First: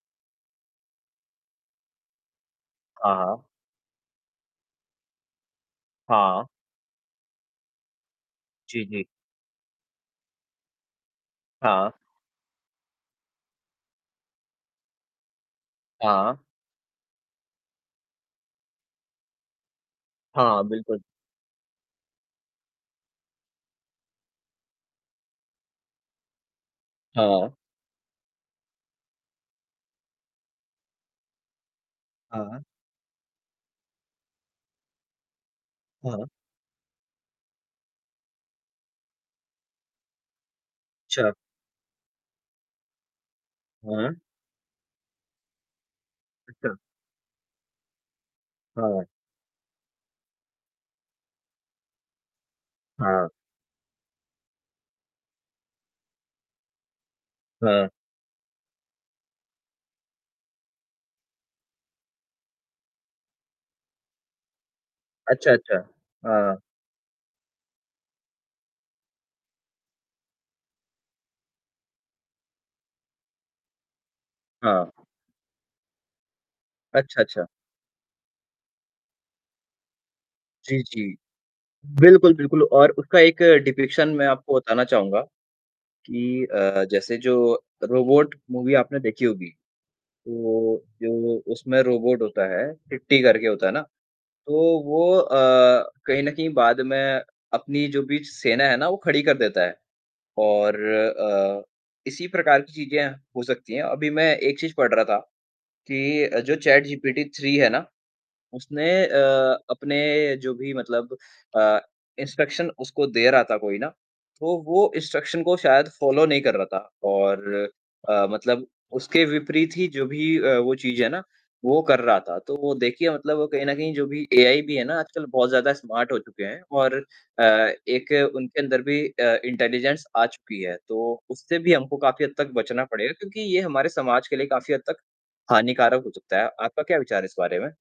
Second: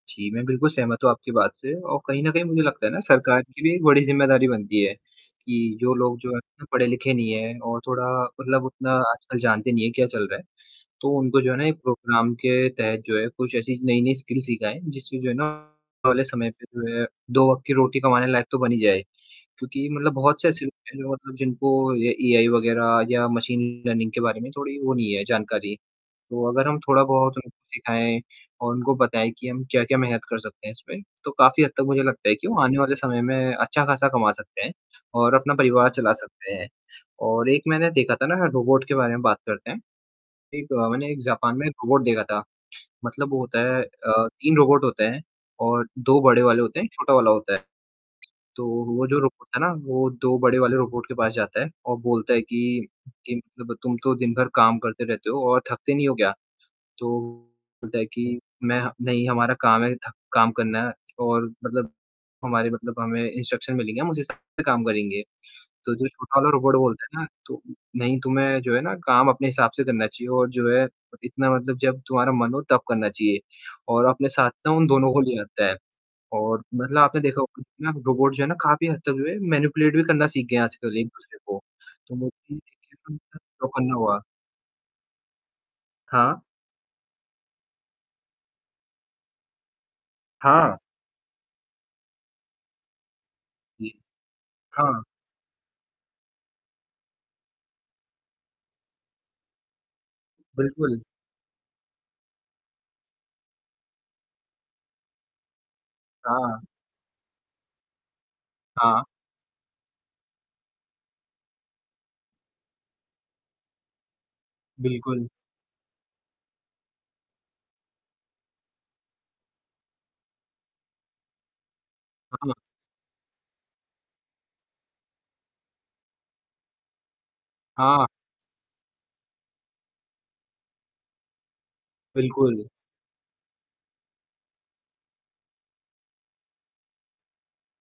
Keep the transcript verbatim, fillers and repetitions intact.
जी, मैं बिल्कुल सहमत हूँ आपकी बात से और कहीं न कहीं मुझे लगता है ना हाँ, हाँ। सरकार की भी एक बड़ी ज़िम्मेदारी बनती है कि जो लोग जो हाँ। है पढ़े-लिखे नहीं हैं और थोड़ा मतलब जी, उतना जी। आजकल जानते नहीं हैं क्या चल रहा है। तो उनको जो है ना एक हाँ। प्रोग्राम के तहत जो है कुछ ऐसी नई-नई स्किल्स सिखाएँ। जिससे जो है ना वाले हाँ। समय पे जो है दो वक़्त की रोटी कमाने लायक तो बन ही जाए। क्योंकि मतलब बहुत से हाँ, ऐसे लोग हैं बिल्कुल। जो मतलब जिनको ये एआई वगैरह या मशीन लर्निंग के बारे में थोड़ी वो नहीं है जानकारी। तो अगर हम थोड़ा-बहुत उनको हाँ। सिखाएँ और उनको बताएँ कि हम क्या-क्या मेहनत कर सकते हैं इसमें। तो काफ़ी हद तक मुझे लगता है कि वो हाँ। आने वाले समय में अच्छा खासा कमा सकते हैं और अपना परिवार चला हाँ। सकते हैं। और एक मैंने देखा था ना रोबोट के बारे में बात करते हैं। एक अ, मैंने एक अच्छा। जापान में एक रोबोट देखा था। मतलब वो होता है हाँ। अ, तीन रोबोट होते हैं और दो बड़े वाले अच्छा। होते हैं, एक छोटा वाला होता है। तो हाँ। वो जो रोबोट है ना, वो दो बड़े वाले रोबोट के पास जाता है और बोलता है कि हाँ। कि मतलब तुम तो दिनभर काम करते रहते हो और थकते नहीं हो क्या? तो वो हाँ। बोलता है कि मैं नहीं हमारा काम है थका काम करना है और मतलब हमारे मतलब हमें इंस्ट्रक्शंस मिलेंगे। हम उस हिसाब से काम करेंगे। अच्छा, अच्छा। तो जो छोटा वाला हाँ। रोबोट बोलते है ना, तो नहीं, तुम्हे जो है ना काम अपने हिसाब से करना चाहिए और जो है इतना मतलब जब तुम्हारा मन हो तब करना चाहिए और अपने साथ ना उन हाँ। दोनों को ले आता है। और मतलब आपने अच्छा, देखा अच्छा। होगा रोबोट जो है ना काफ़ी हद तक जो है मैनिपुलेट भी करना सीख गए हैं जी, आजकल जी। एक-दूसरे को। तो वो बिल्कुल, बिल्कुल और उसका एक तो [unintelligible] करना डिपिक्शन हुआ। मैं आपको बताना चाहूँगा हाँ। कि अ, जैसे जो रोबोट मूवी आपने देखी होगी। हाँ। वो जो उसमें रोबोट होता है, चिट्टी करके होता है ना जी, तो हाँ। वो अ, कहीं न कहीं बाद में अपनी जो भी सेना है ना वो खड़ी कर देता है। और बिल्कुल। अ, इसी प्रकार की चीज़े हो सकती है, अभी मैं एक चीज़ पढ़ रहा था कि जो हाँ। चैट जीपीटी थ्री है ना। उसने हाँ। अ, अपने जो भी मतलब अ, इंस्ट्रक्शन उसको दे रहा था कोई ना। तो वो बिल्कुल। इंस्ट्रक्शन को शायद फॉलो नहीं कर रहा था। और अ, मतलब उसके विपरीत ही जो भी अ, वो चीज़ है ना वो कर रहा था। हाँ। तो वो देखिए मतलब वो कहीं न कहीं जो भी एआई भी है ना आजकल बहुत ज़्यादा स्मार्ट हो चुके हैं। और अ, हाँ। एक उनके अंदर भी अ, इंटेलिजेंस आ चुकी है तो उससे भी हमको काफ़ी हद तक बिल्कुल। बचना पड़ेगा। क्योंकि ये हमारे समाज के लिए काफ़ी हद तक हानिकारक हो सकता है। आपका क्या विचार है इस बारे में?